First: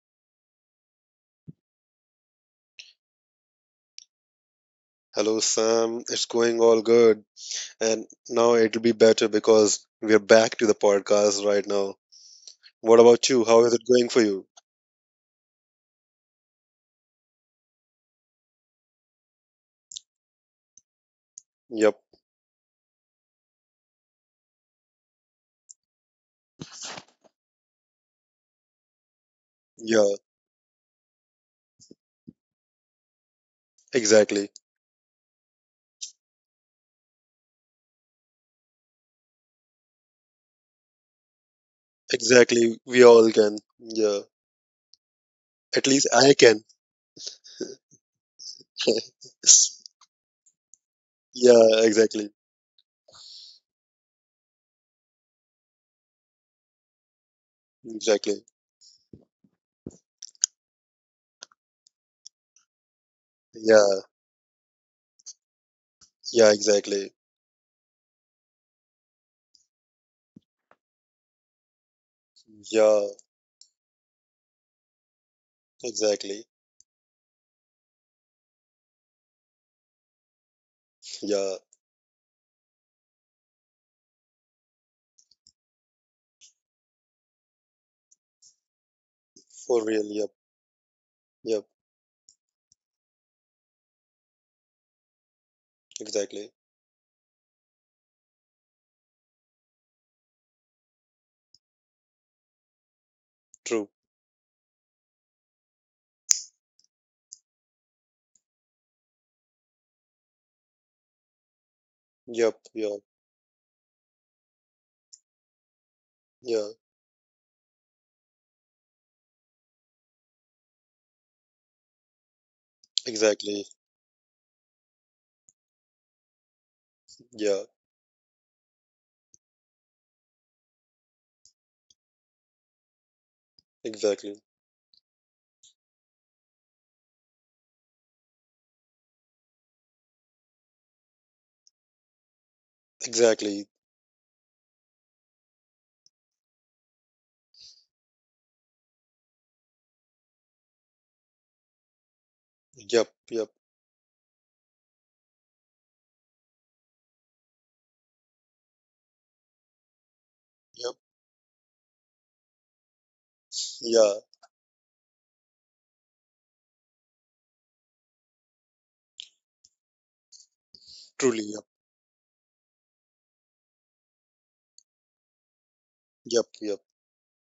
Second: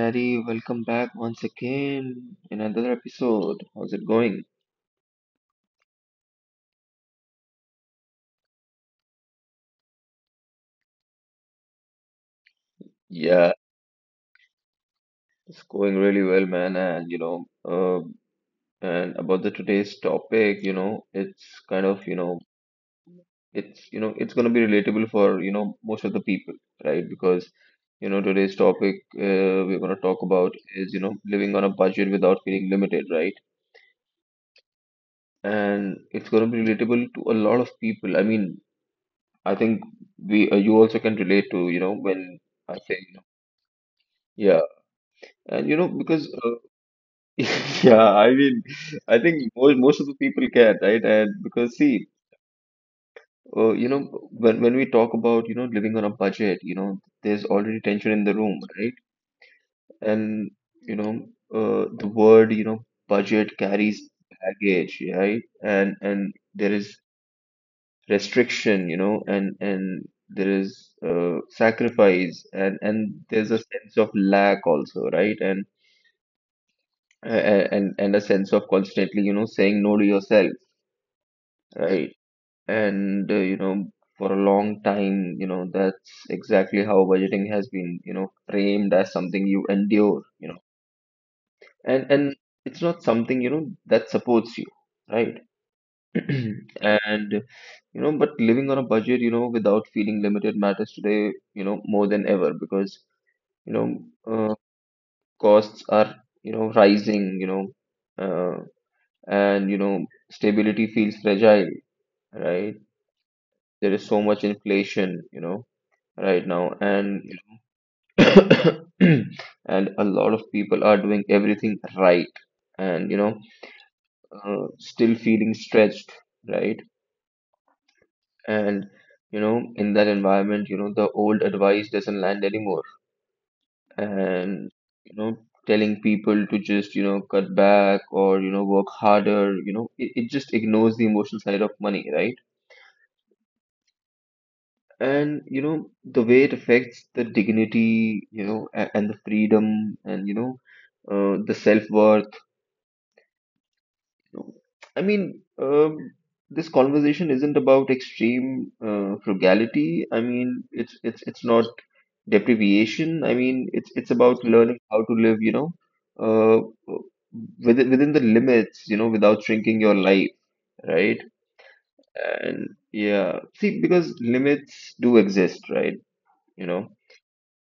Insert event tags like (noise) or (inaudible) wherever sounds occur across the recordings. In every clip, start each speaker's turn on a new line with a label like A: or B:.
A: Ari, welcome back once again. In Another episode. How's it going?
B: Hello, Sam. It's going all good. And now it'll be better because we're back to the podcast right now. What about
A: Yeah,
B: you? How is it going for you?
A: it's going really well, man. And about the today's topic, it's kind of,
B: Yep.
A: it's, it's gonna be relatable for, most of the people, right? Because, today's topic we're gonna talk
B: Yeah,
A: about is, living on a budget without feeling limited, right?
B: exactly.
A: And it's gonna be relatable to a lot of people. I mean, I think we you also can relate to when I say
B: Exactly. We all can. Yeah.
A: yeah. and you know
B: At least
A: because
B: I can.
A: (laughs) Yeah, I mean, I think most
B: (laughs)
A: of the people can, right? And because
B: Yeah,
A: see,
B: exactly.
A: uh, you know when we talk about living on a budget, there's already tension in the room,
B: Exactly.
A: right? And you know uh, the word budget carries
B: Yeah.
A: baggage, right? And
B: Yeah,
A: there is
B: exactly.
A: restriction, and there is sacrifice, and
B: Yeah,
A: there's a sense of lack also, right? And
B: exactly.
A: a- and and a sense of constantly, saying no to yourself,
B: Yeah.
A: right? And uh, you know, for a long time, that's exactly how budgeting has been, framed as something you
B: For real.
A: endure, you
B: Yep.
A: know,
B: Yep.
A: and it's not something, that supports you, right? (clears throat)
B: Exactly.
A: and you know But living on a budget, without feeling limited, matters today, more than ever, because you know
B: True.
A: uh, costs are rising, you know uh, and you know stability feels fragile,
B: Yep.
A: right?
B: Yeah.
A: There is so much inflation, right now.
B: Yeah.
A: And (coughs) And a lot of people are doing everything right and you know
B: Exactly.
A: uh, still feeling stretched, right?
B: Yeah.
A: and you know In that environment, the old advice doesn't land anymore.
B: Exactly.
A: And you know Telling people to just cut back or work harder, it just ignores the emotional side of money, right?
B: Exactly.
A: and you know The way it affects the dignity , and the freedom and the self-worth.
B: Yep, yep,
A: No. I mean, this conversation isn't about extreme frugality. I mean, it's
B: yep.
A: it's it's not deprivation. I mean, it's
B: Yeah,
A: about learning how to live, uh, within the limits, without shrinking your life, right?
B: truly. Yep,
A: And yeah, see, because limits do exist, right?
B: yep,
A: You know,
B: yep.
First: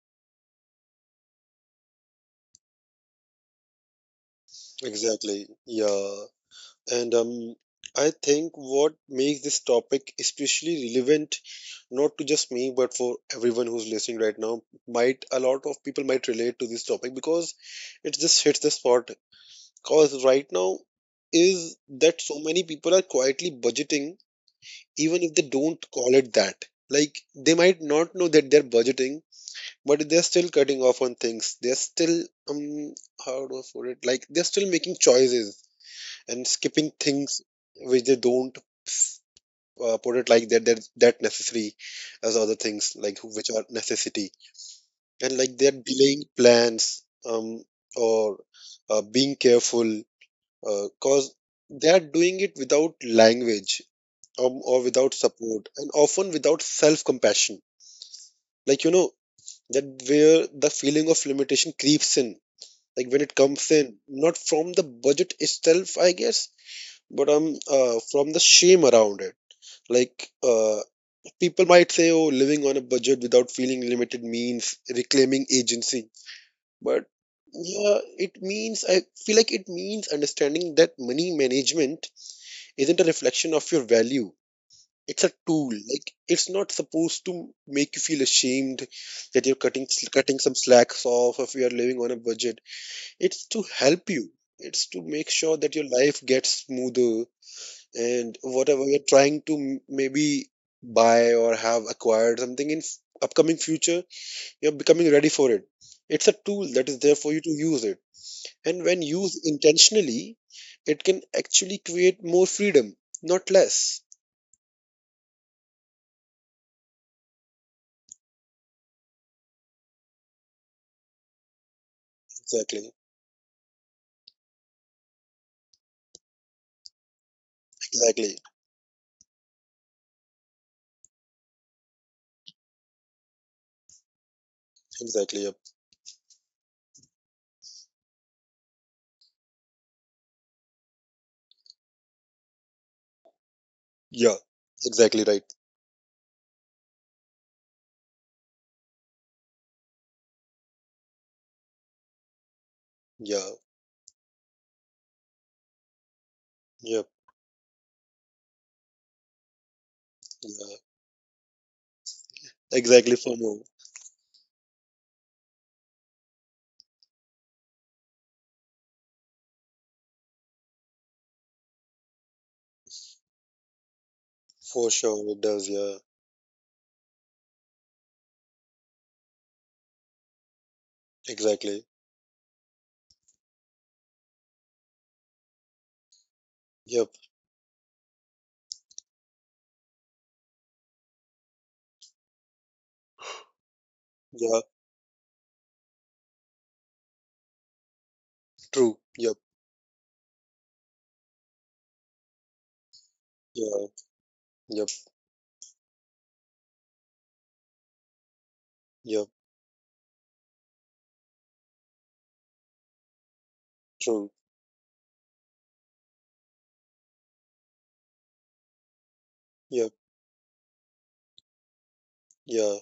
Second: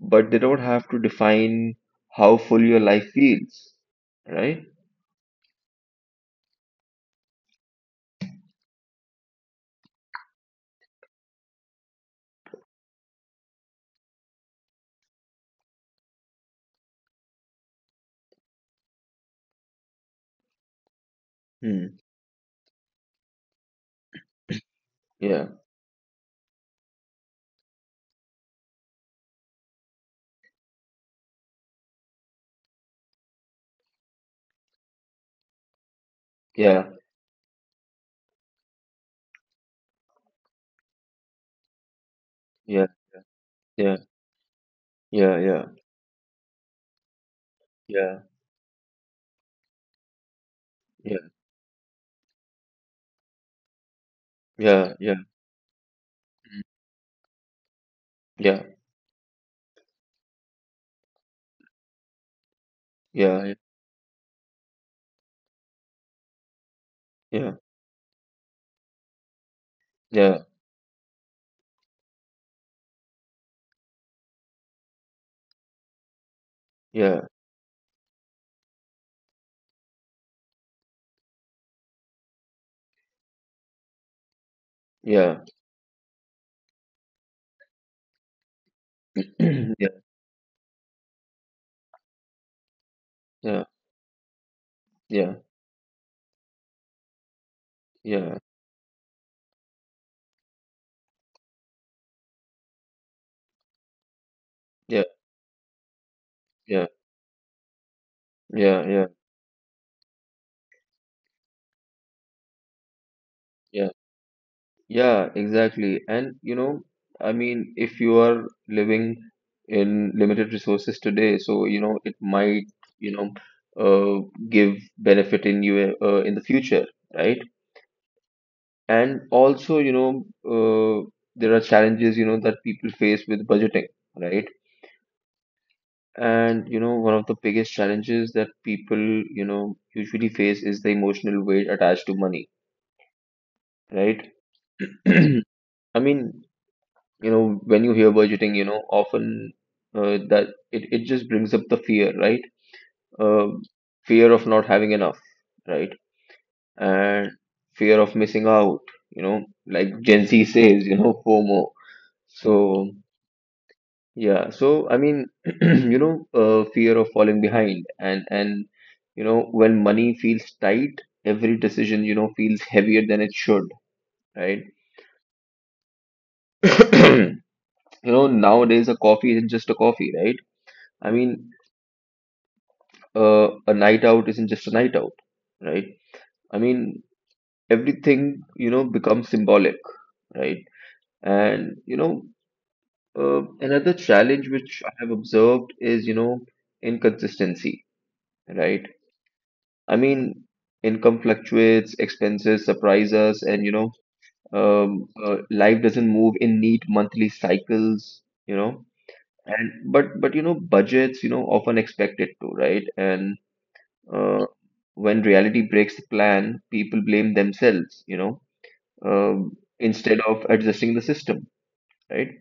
A: but they don't have to define how full your life feels, right?
B: Exactly. Yeah. And I think what makes this topic especially relevant, not to just me, but for everyone who's listening right now, might a lot of people might relate to this topic because it just hits the spot. Because right now is
A: Hmm.
B: that so many people are quietly budgeting, even if they
A: Yeah,
B: don't call it that. Like they might not know that they're budgeting, but they're still cutting off on things. They're still um how do I put it, like they're still making choices and
A: yeah,
B: skipping things which they don't put it like that, that that necessary as other things,
A: yeah,
B: like which are
A: yeah,
B: necessity, and
A: yeah,
B: like they're
A: yeah.
B: delaying plans, um or
A: Yeah,
B: being careful. Because
A: yeah,
B: they are doing it without language, or without
A: yeah, yeah,
B: support, and often without self compassion. like
A: yeah,
B: you know that where the feeling of limitation creeps in, like when it comes
A: yeah,
B: in, not from the budget itself, I guess, but
A: yeah,
B: from the shame around it. Like,
A: yeah,
B: people might say, oh, living on a budget without feeling limited means reclaiming agency, but
A: yeah,
B: yeah, it means I feel like it means understanding that money management isn't a reflection of your value. It's a tool.
A: yeah,
B: Like, it's not supposed to make you feel ashamed that you're cutting
A: (clears throat) yeah,
B: cutting some slacks off. If you're living on a budget, it's to
A: yeah,
B: help you. It's to make
A: yeah,
B: sure
A: yeah,
B: that your life gets smoother, and
A: yeah,
B: whatever you're trying to maybe buy or have acquired, something in upcoming future, you're becoming ready
A: yeah,
B: for it. It's a tool that is there for you to use it. And when
A: yeah,
B: used
A: yeah,
B: intentionally, it can actually create more freedom, not less.
A: yeah, yeah, exactly. And you know, I mean, if you are living in limited resources today, so it
B: Exactly.
A: might, you know, uh, give benefit in you in the future, right?
B: Exactly.
A: And also, there are challenges, that people face with budgeting, right?
B: Exactly. Yep.
A: And you know, one of the biggest challenges that people, usually face is the emotional weight attached to money,
B: Yeah.
A: right?
B: Exactly
A: (clears throat)
B: right.
A: I mean, when you hear budgeting, you know, often that it just brings up the fear, right?
B: Yeah.
A: Um Fear of not having enough, right?
B: Yep.
A: And fear of missing out, like Gen
B: Yeah.
A: Z says, you know, FOMO.
B: Exactly
A: So
B: for no.
A: yeah, so I mean, (clears throat) fear of falling behind. When money feels tight, every decision, feels heavier than it should,
B: For
A: right?
B: sure it does, yeah.
A: (coughs) (clears throat) You know, nowadays a coffee isn't just a coffee, right? I
B: Exactly.
A: mean, a night out isn't just a night out, right? I
B: Yep.
A: mean, everything, becomes symbolic, right? And another
B: Yeah,
A: challenge which I have observed is, inconsistency,
B: true.
A: right?
B: Yep,
A: I mean, income fluctuates, expenses surprise us,
B: yeah,
A: and you know,
B: yep,
A: um, uh, life doesn't move in neat monthly cycles, you know.
B: yep,
A: And but you know, budgets, often expect it to, right? And
B: true.
A: uh, when reality breaks the plan, people blame themselves,
B: Yep,
A: instead of adjusting the system, right?
B: yeah,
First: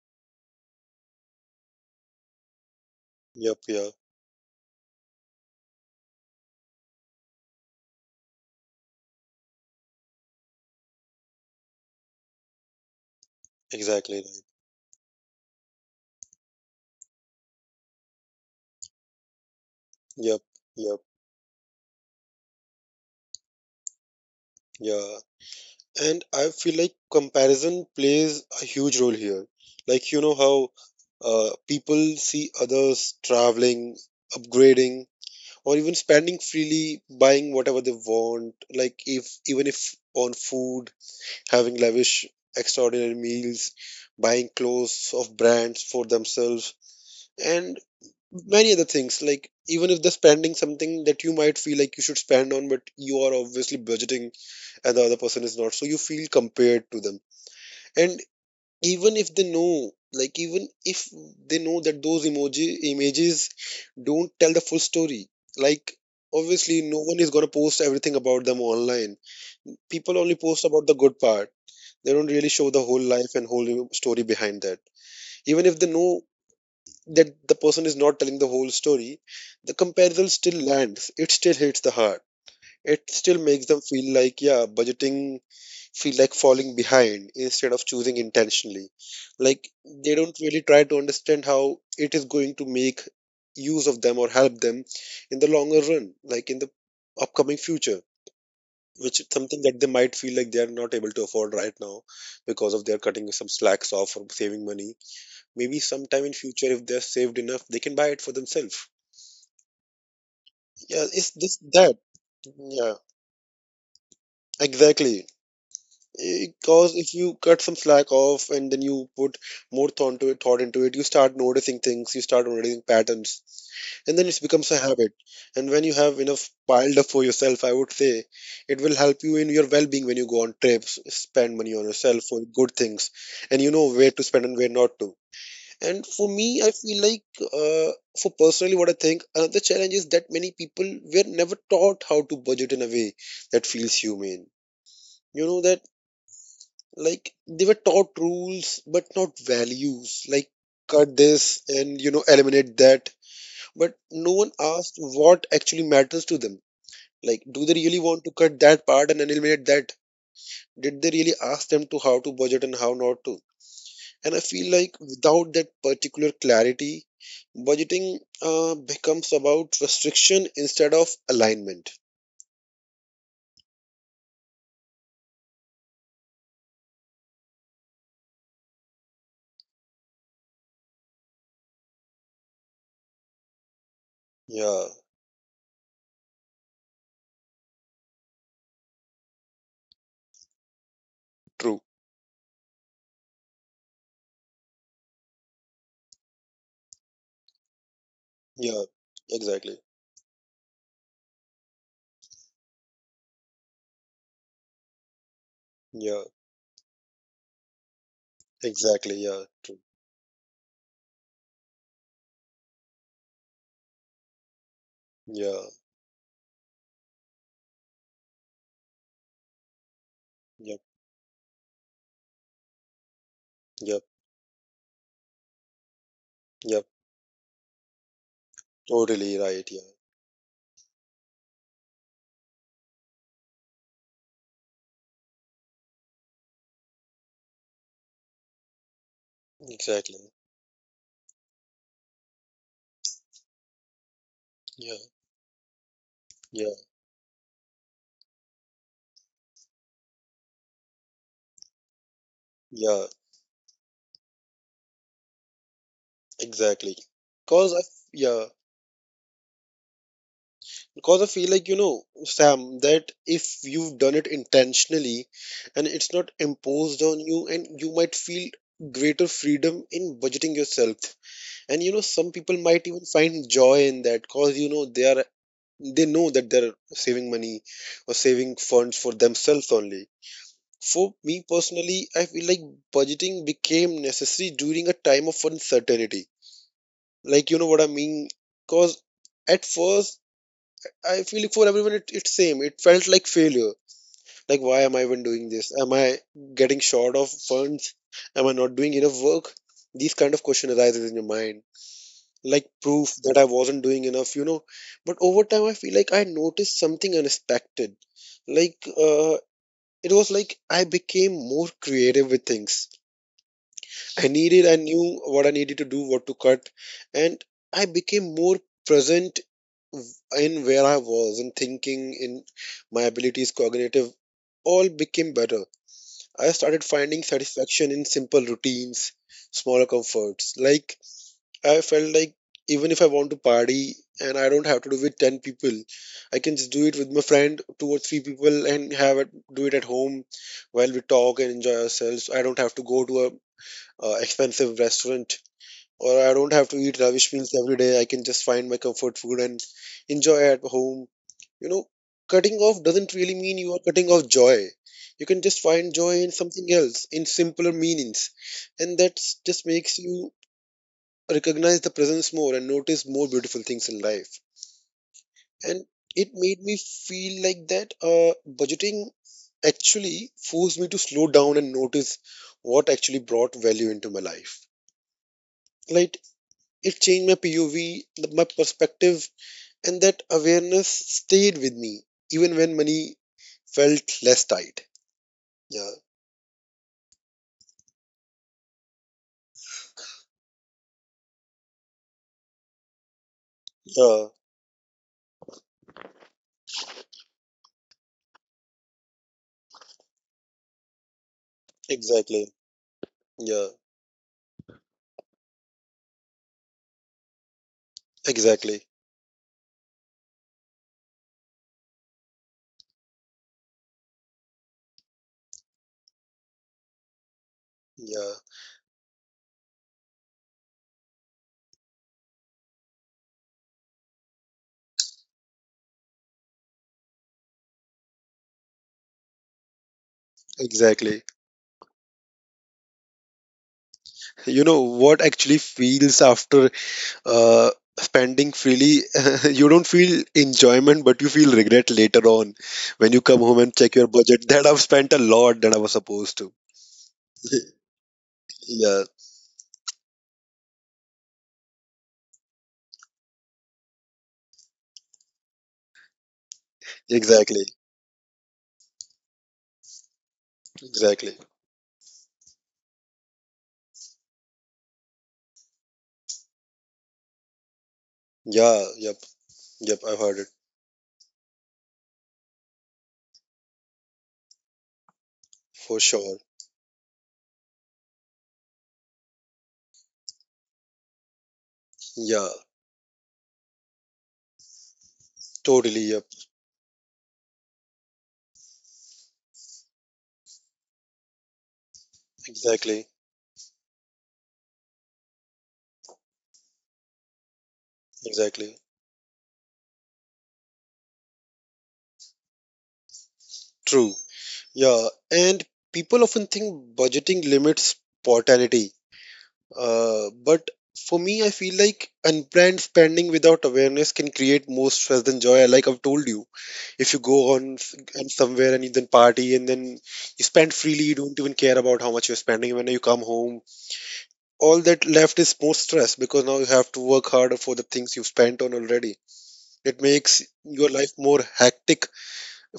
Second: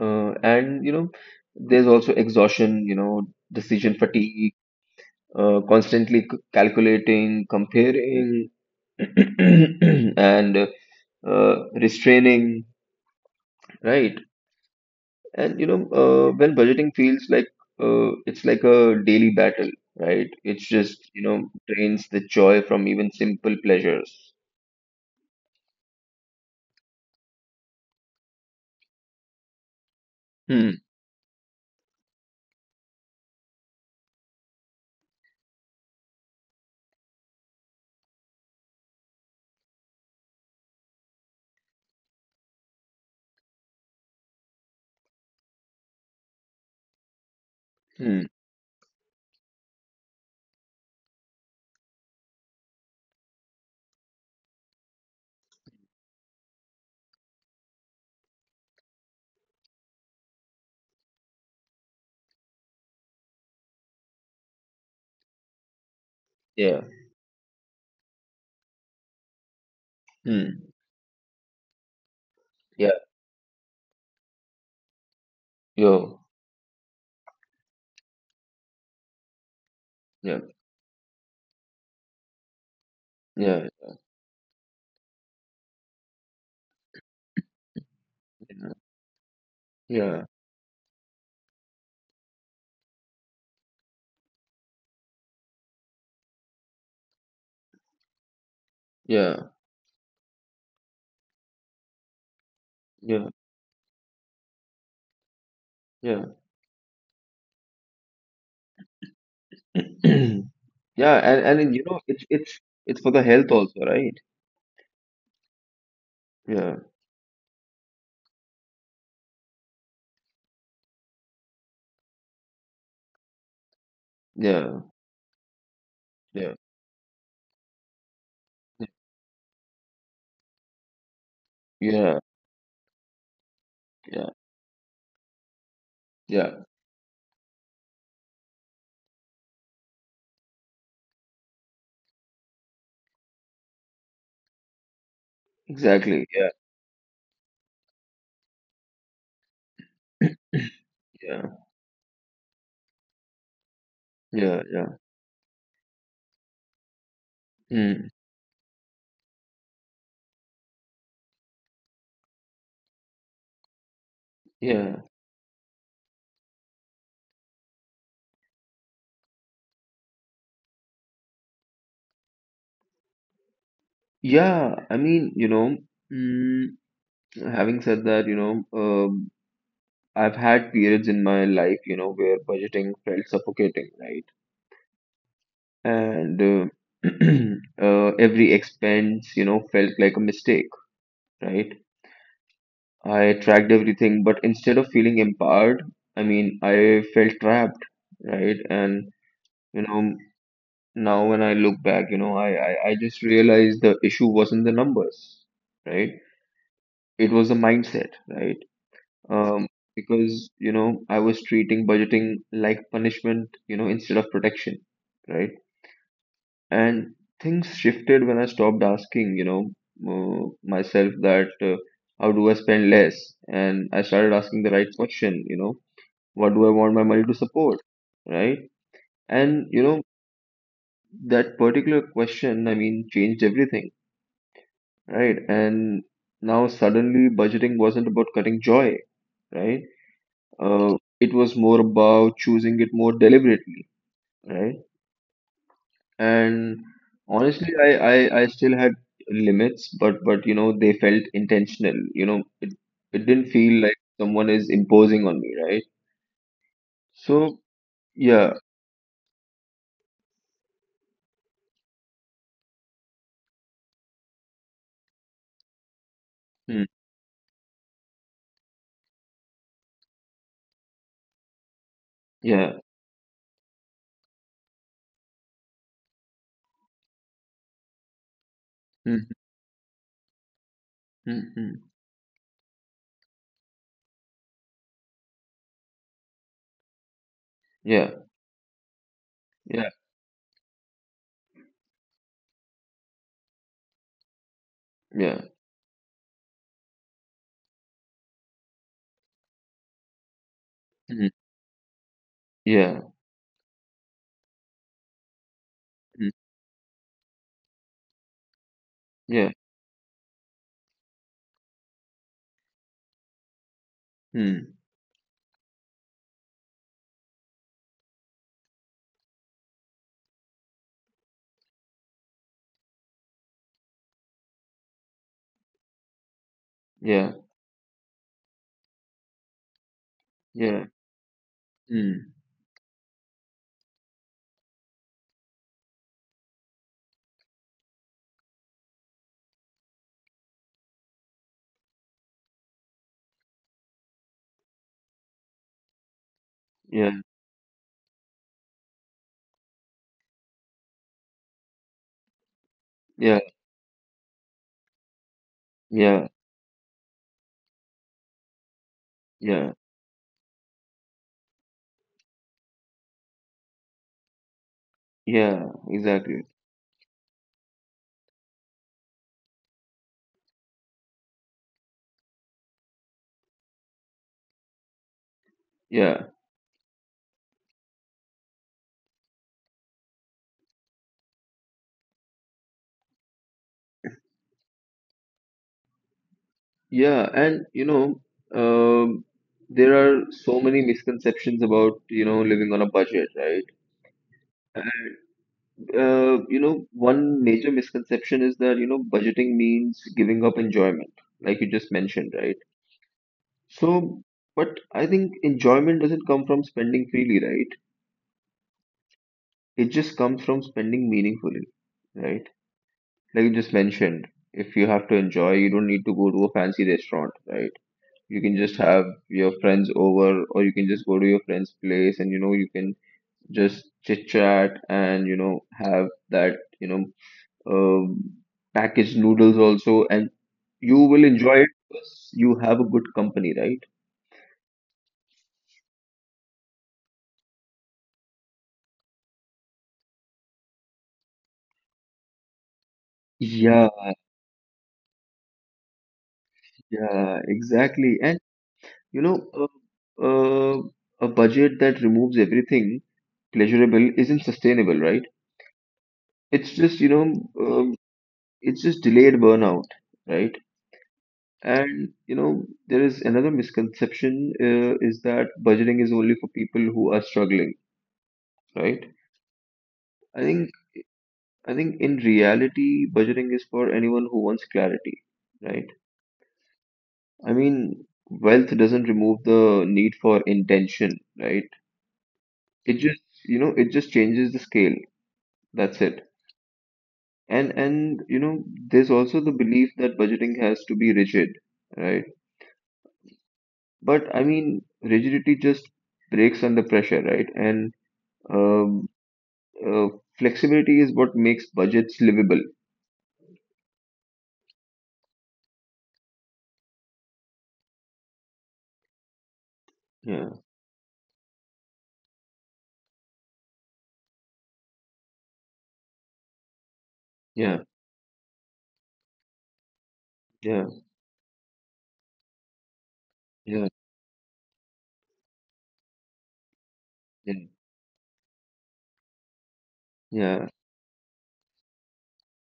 A: Uh, and you know, there's also exhaustion,
B: yep, yeah,
A: decision fatigue, constantly calculating, comparing, (coughs) (clears throat) and restraining,
B: exactly
A: right?
B: right.
A: And when budgeting feels like it's like a daily battle, right?
B: Yep,
A: It's
B: yep,
A: just, drains the joy from even simple pleasures.
B: yeah. And I feel like comparison plays a huge role here. Like, you know
A: Hmm.
B: how people see others traveling, upgrading, or even spending freely, buying whatever they want, like, if even if on food, having lavish, extraordinary meals, buying clothes of brands for themselves. And
A: Hmm.
B: many other things, like even if they're spending something that you might feel like you should spend on, but you are obviously budgeting and the other person is not, so you feel compared to them. And even if they know like even if they know that those emoji images don't tell the full story. Like,
A: Yeah.
B: obviously no one is going to post everything about them online. People only post
A: Hmm.
B: about the good part. They don't really show the
A: Yeah.
B: whole life and whole story behind that. Even if they
A: Yo.
B: know that the person is not telling the whole story, the comparison
A: Yeah.
B: still lands. It still hits the heart. It still
A: Yeah.
B: makes them feel like, yeah, budgeting feel like falling behind instead of choosing intentionally. Like, they
A: Yeah.
B: don't really try to understand how it is going to make use of them or help them in the longer run, like in the upcoming future,
A: Yeah.
B: which is
A: Yeah.
B: something that they might feel like they are not able to afford right now because of their
A: Yeah.
B: cutting
A: (coughs)
B: some slacks off or saving money. Maybe sometime
A: Yeah.
B: in future, if they are saved enough, they can buy it for themselves.
A: (clears throat)
B: Yeah,
A: Yeah.
B: it's
A: And
B: this
A: then,
B: that. Yeah,
A: it's for the health also, right?
B: exactly.
A: Yeah.
B: Because if you cut some slack off and then you put more thought into it, you start noticing things, you start noticing patterns, and then it becomes a
A: Yeah.
B: habit. And when you have enough
A: Yeah.
B: piled up for yourself, I would say it will help you in your well-being when you go on trips, spend money on
A: Yeah.
B: yourself for good things, and you know where to
A: Yeah.
B: spend and where not to. And for me,
A: Yeah.
B: I feel like, for personally what I think, another challenge is that many people were never taught how to budget in a way that feels humane. You know, that,
A: Exactly. Yeah.
B: like, they were taught rules but not values. Like, cut this
A: Yeah.
B: and, you know, eliminate that. But no one
A: Yeah. Yeah.
B: asked what actually matters to them. Like, do they really
A: Mm,
B: want to cut that part and eliminate that? Did they really ask them to how to budget and how not to? And I feel
A: yeah.
B: like without that particular clarity, budgeting becomes about restriction instead of alignment.
A: Yeah, I mean, mm, having said that, I've had periods in my life, where budgeting felt suffocating, right?
B: Yeah,
A: And (clears throat) every expense, felt like a mistake, right?
B: true.
A: I tracked everything, but instead of feeling empowered, I mean, I felt trapped, right?
B: Yeah,
A: You
B: exactly.
A: know, Now when I look back, I just realized the issue wasn't the numbers, right?
B: Yeah,
A: It was the mindset, right?
B: exactly. Yeah,
A: um,
B: true.
A: because I was treating budgeting like punishment, instead of protection, right?
B: Yeah,
A: And things shifted when I stopped asking, you know,
B: yep,
A: myself that how do I spend less, and I
B: yep,
A: started asking the right question, what do I want
B: yep.
A: my money to support, right?
B: Totally
A: And
B: right. Yeah,
A: that particular question, I mean, changed everything, right? And now suddenly budgeting wasn't about cutting joy, right?
B: exactly.
A: It was more about choosing it more deliberately, right?
B: Yeah,
A: And
B: yeah,
A: honestly, I still had limits, but you know they felt intentional. It
B: yeah,
A: didn't feel like someone is imposing on me, right?
B: exactly.
A: So
B: Cause I,
A: yeah.
B: yeah, because I feel like, you know, Sam, that if you've done it intentionally and it's not
A: Mm,
B: imposed on you, and you might feel greater freedom in budgeting yourself. And, you know, some
A: yeah.
B: people might even find joy in that, cause, you know, they are, they know that they're saving money or saving funds
A: Mm,
B: for themselves only. For
A: mm,
B: me,
A: mm,
B: personally, I feel like budgeting became necessary during a time of uncertainty, like, you know what I
A: yeah,
B: mean. Cause at
A: yeah,
B: first, I feel like for everyone, it's same. It felt like failure. Like, why am I
A: yeah.
B: even doing this? Am I getting short of funds? Am I not doing enough work? These kind of question
A: Mm,
B: arises in your mind. Like,
A: yeah.
B: proof that I wasn't doing enough, you know. But over time I feel like
A: Mm,
B: I noticed something unexpected. Like,
A: yeah.
B: it was like I became more creative with things.
A: Mm,
B: I knew what I needed to do, what to cut, and I became more present in where I was, in thinking, in my abilities, cognitive, all became better. I started
A: yeah,
B: finding satisfaction in simple routines, smaller comforts.
A: yeah.
B: Like, I
A: Mm,
B: felt like even if I want to party and I don't have to do with 10 people, I can just do it with my friend, two or three people, and have it do it at home while we talk and enjoy ourselves. I don't have to go to a expensive restaurant, or I don't have to
A: yeah,
B: eat rubbish meals every day. I can just find my comfort food and enjoy at home. You know, cutting off doesn't really
A: yeah,
B: mean you are cutting off joy. You can just find joy
A: yeah,
B: in something else, in simpler meanings. And that just
A: yeah,
B: makes you recognize the presence more and notice more beautiful things in life.
A: yeah,
B: And it
A: exactly,
B: made me feel like that budgeting actually forced me to slow down and notice what actually brought value into my life. Like,
A: yeah.
B: it changed my POV, my perspective, and that awareness stayed with me even when money felt less tight. Yeah,
A: Yeah, and um, there are so many misconceptions about, living on a budget, right?
B: yeah,
A: And, one major misconception is that, budgeting means giving up enjoyment, like you just mentioned,
B: exactly.
A: right?
B: Yeah,
A: So, but I think enjoyment doesn't come from spending freely, right?
B: exactly.
A: It just comes from spending meaningfully, right? Like you just mentioned, if you have to enjoy, you don't need to go to a fancy restaurant, right?
B: Yeah,
A: You can just have your friends over, or you can just go to your friend's place, and you know you can just chit chat and have that you know um, packaged noodles also, and you
B: exactly.
A: will enjoy it because you have a good company, right?
B: You know what actually feels after uh, spending freely? (laughs) You don't feel enjoyment, but you feel regret later on when you come home and
A: Yeah,
B: check your budget (laughs) that I've spent a lot than I was supposed to.
A: yeah,
B: (laughs)
A: exactly. And
B: Yeah,
A: you know uh, uh, a budget that removes everything pleasurable isn't sustainable, right? It's just,
B: exactly.
A: um, it's just delayed burnout, right?
B: Exactly.
A: And you know, there is another misconception is that budgeting is only for people who are struggling,
B: Yeah, yep,
A: right?
B: yep, I've heard it.
A: I think I think in reality, budgeting is for anyone who wants clarity, right?
B: For sure.
A: I mean, wealth doesn't remove the need for intention, right?
B: Yeah,
A: It just, it just changes the scale.
B: totally.
A: That's
B: Yep.
A: it. And you know, there's also the belief that budgeting has to be rigid, right?
B: Exactly.
A: But I mean, rigidity just breaks under pressure, right? And
B: Exactly.
A: um, Uh, Flexibility is what makes budgets livable.
B: True. Yeah, and people often think budgeting limits spontaneity.
A: Yeah,
B: But for me, I feel like unplanned spending without awareness can create more stress than joy. Like, I've told you, if you go on
A: yeah,
B: s- and somewhere and you then party, and then you spend
A: yeah,
B: freely, you don't even care about how much you're spending. When you come home,
A: yeah,
B: all that left is more stress because now you have to work harder
A: yeah,
B: for the things you've spent on already. It makes
A: yeah,
B: your life more hectic.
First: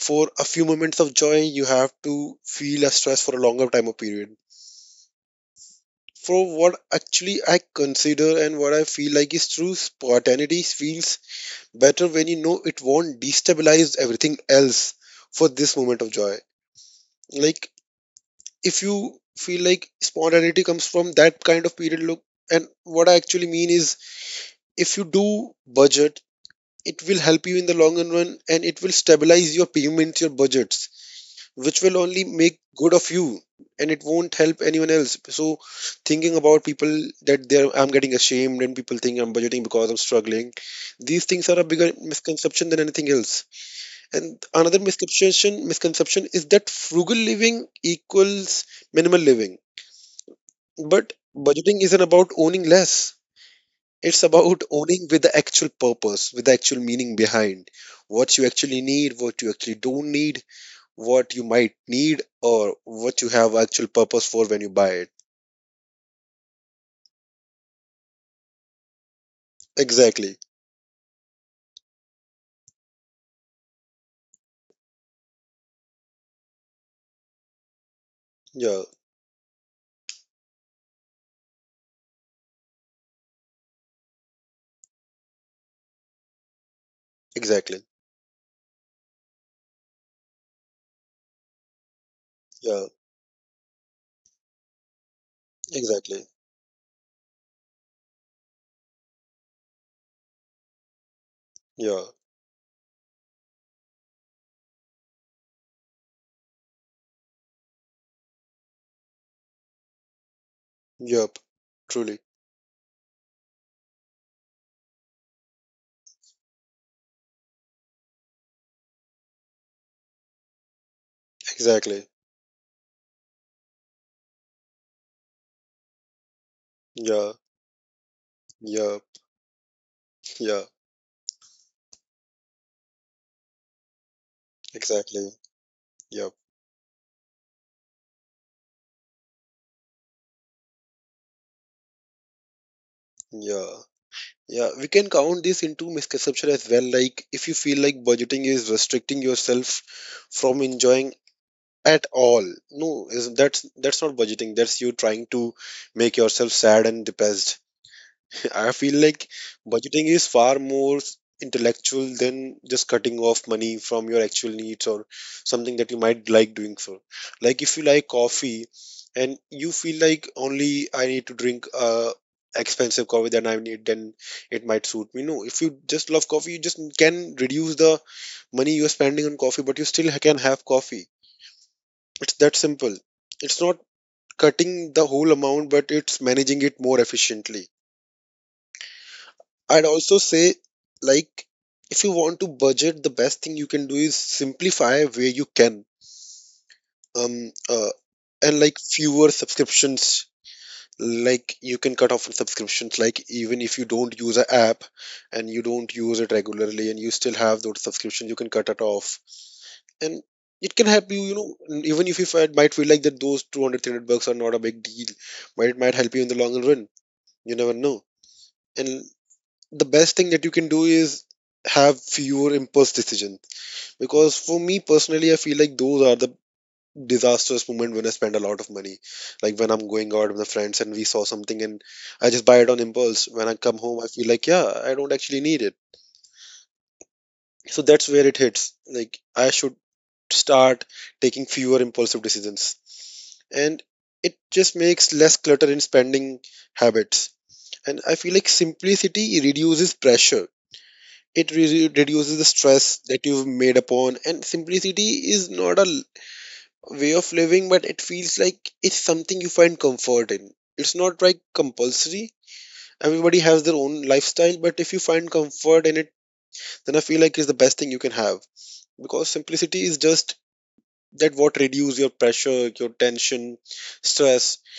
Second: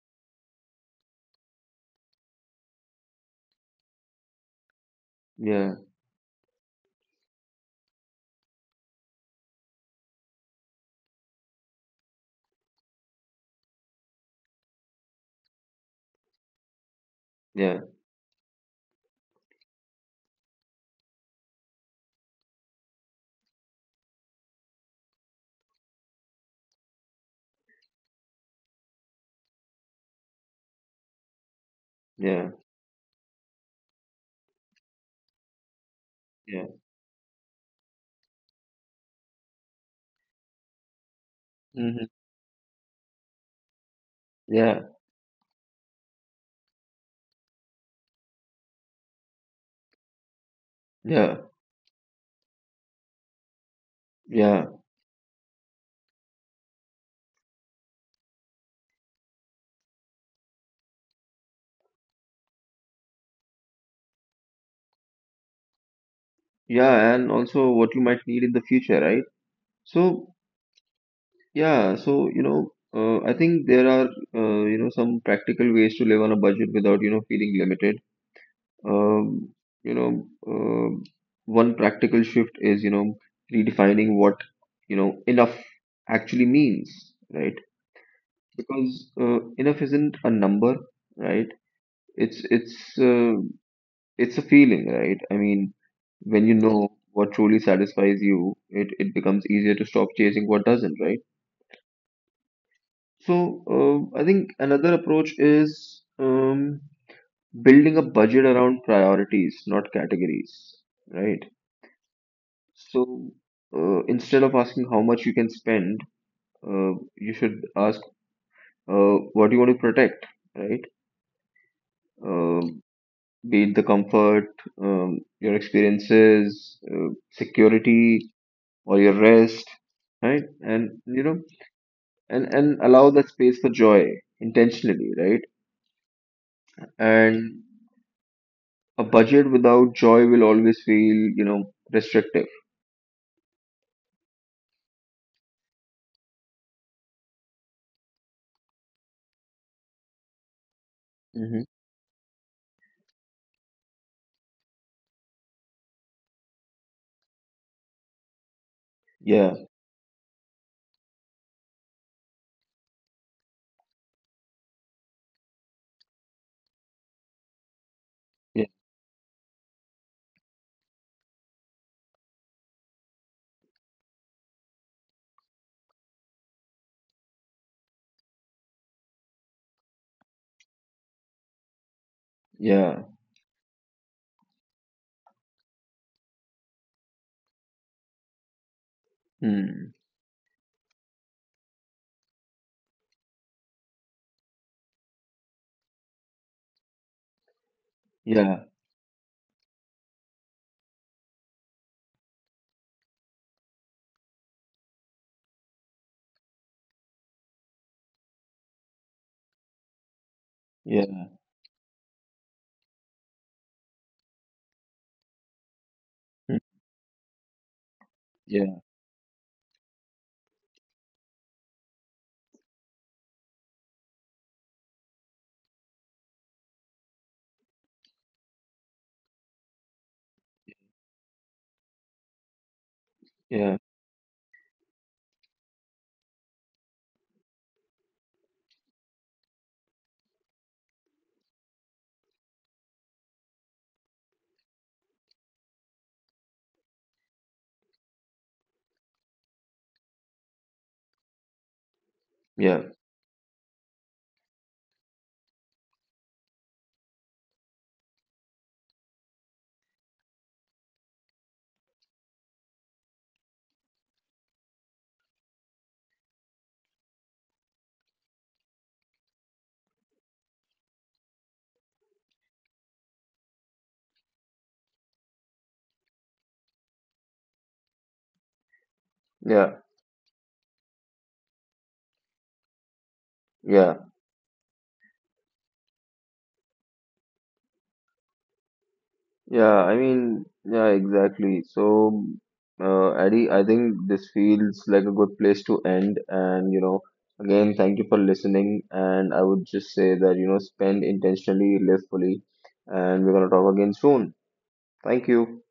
B: For a few moments of joy, you have to feel a stress for a longer time or period.
A: yeah,
B: For what actually I consider and what I feel like is true, spontaneity feels better when you know it won't destabilize everything else for this moment of joy. Like,
A: yeah,
B: if you feel like spontaneity comes from that kind of period, look, and what I actually mean is, if you do budget, it will help you in the long run, and it will stabilize your payments, your budgets, which will only
A: yeah,
B: make good of you, and it won't help anyone else. So thinking about
A: yeah,
B: people that, they, I'm getting ashamed and people think I'm budgeting because I'm struggling, these things are a bigger
A: hmm,
B: misconception than anything else. And another
A: yeah,
B: misconception is that frugal living equals minimal living. But
A: yeah,
B: budgeting isn't about owning less, it's about
A: yeah,
B: owning with the actual purpose, with the actual meaning behind, what you actually need, what you actually don't need, what you might need, or what you have actual purpose for when you buy it.
A: yeah, and also what you might need in the future, right? So,
B: Exactly.
A: yeah, so I think there are some practical ways to live on a budget without feeling limited.
B: Yeah,
A: Um, you know, uh, One practical shift is redefining what enough actually means, right?
B: exactly.
A: Because enough isn't a number, right? It's it's
B: Yeah,
A: uh, it's a feeling, right? I mean,
B: exactly.
A: when you know what truly satisfies you, it becomes easier to stop chasing what doesn't, right?
B: Yeah,
A: So I think another approach is building a budget around priorities, not categories, right?
B: yep, truly,
A: So instead of asking how much you can spend, you should ask what you want to protect, right?
B: exactly.
A: Uh, be it the comfort, your experiences,
B: Yeah,
A: security, or your
B: yeah,
A: rest, right?
B: yeah,
A: And you know, and allow that space for joy intentionally, right?
B: exactly. Yep.
A: And a budget without joy will always feel, restrictive.
B: Yeah, yeah, we can count this into misconception as well. Like, if you feel like budgeting is restricting yourself from enjoying
A: Hmm.
B: at all, no, is that's not budgeting. That's you trying to make yourself sad and depressed. I feel like
A: Yeah,
B: budgeting is far more intellectual than just cutting off money from your actual needs or something that you might like doing for. Like, if you like
A: yeah,
B: coffee and you feel like only I need to drink expensive coffee than I need, then it might suit me. No, if you just love coffee, you just can reduce the money you're spending on coffee, but you still can have coffee. It's that
A: yeah,
B: simple. It's not cutting the whole amount, but it's managing it more efficiently.
A: mm,
B: I'd also say, like, if you want to budget, the best thing you can do is simplify where you can. Um, uh,
A: yeah,
B: and like, fewer subscriptions. Like, you can cut off subscriptions. Like, even if you don't use an app and you don't use it regularly, and you still have those subscriptions, you can cut it off. And it can help you,
A: yeah,
B: you know, even if you find, might feel like that those 200, 300 bucks are not a big deal, but it might help you in the
A: mm,
B: long run. You never know.
A: yeah,
B: And the best thing that you can do is have fewer impulse decisions, because for me personally I feel like those are the disastrous moment when I spend a lot of money. Like, when I'm going out with the friends and we saw something, and I just buy it on impulse. When I come
A: yeah,
B: home, I feel like, yeah, I don't actually need it. So that's where it hits, like, I should start taking fewer impulsive decisions, and it just makes less clutter in spending habits. And I feel like simplicity reduces pressure, it really reduces the
A: yeah,
B: stress that you've made upon, and simplicity is not a way of living, but it feels like it's something you find comfort in. It's not like compulsory. Everybody has their own lifestyle, but if you find comfort in it, then I feel like it's the best thing you can have, because simplicity is just that what reduce your pressure, your tension, stress.
A: yeah, yeah. Yeah, I mean, yeah, exactly. So, Addy, I think this feels like a good place to end. And, you know, again, thank you for listening. And I would just say that, you know, spend intentionally, live fully. And we're going to talk again soon. Thank you.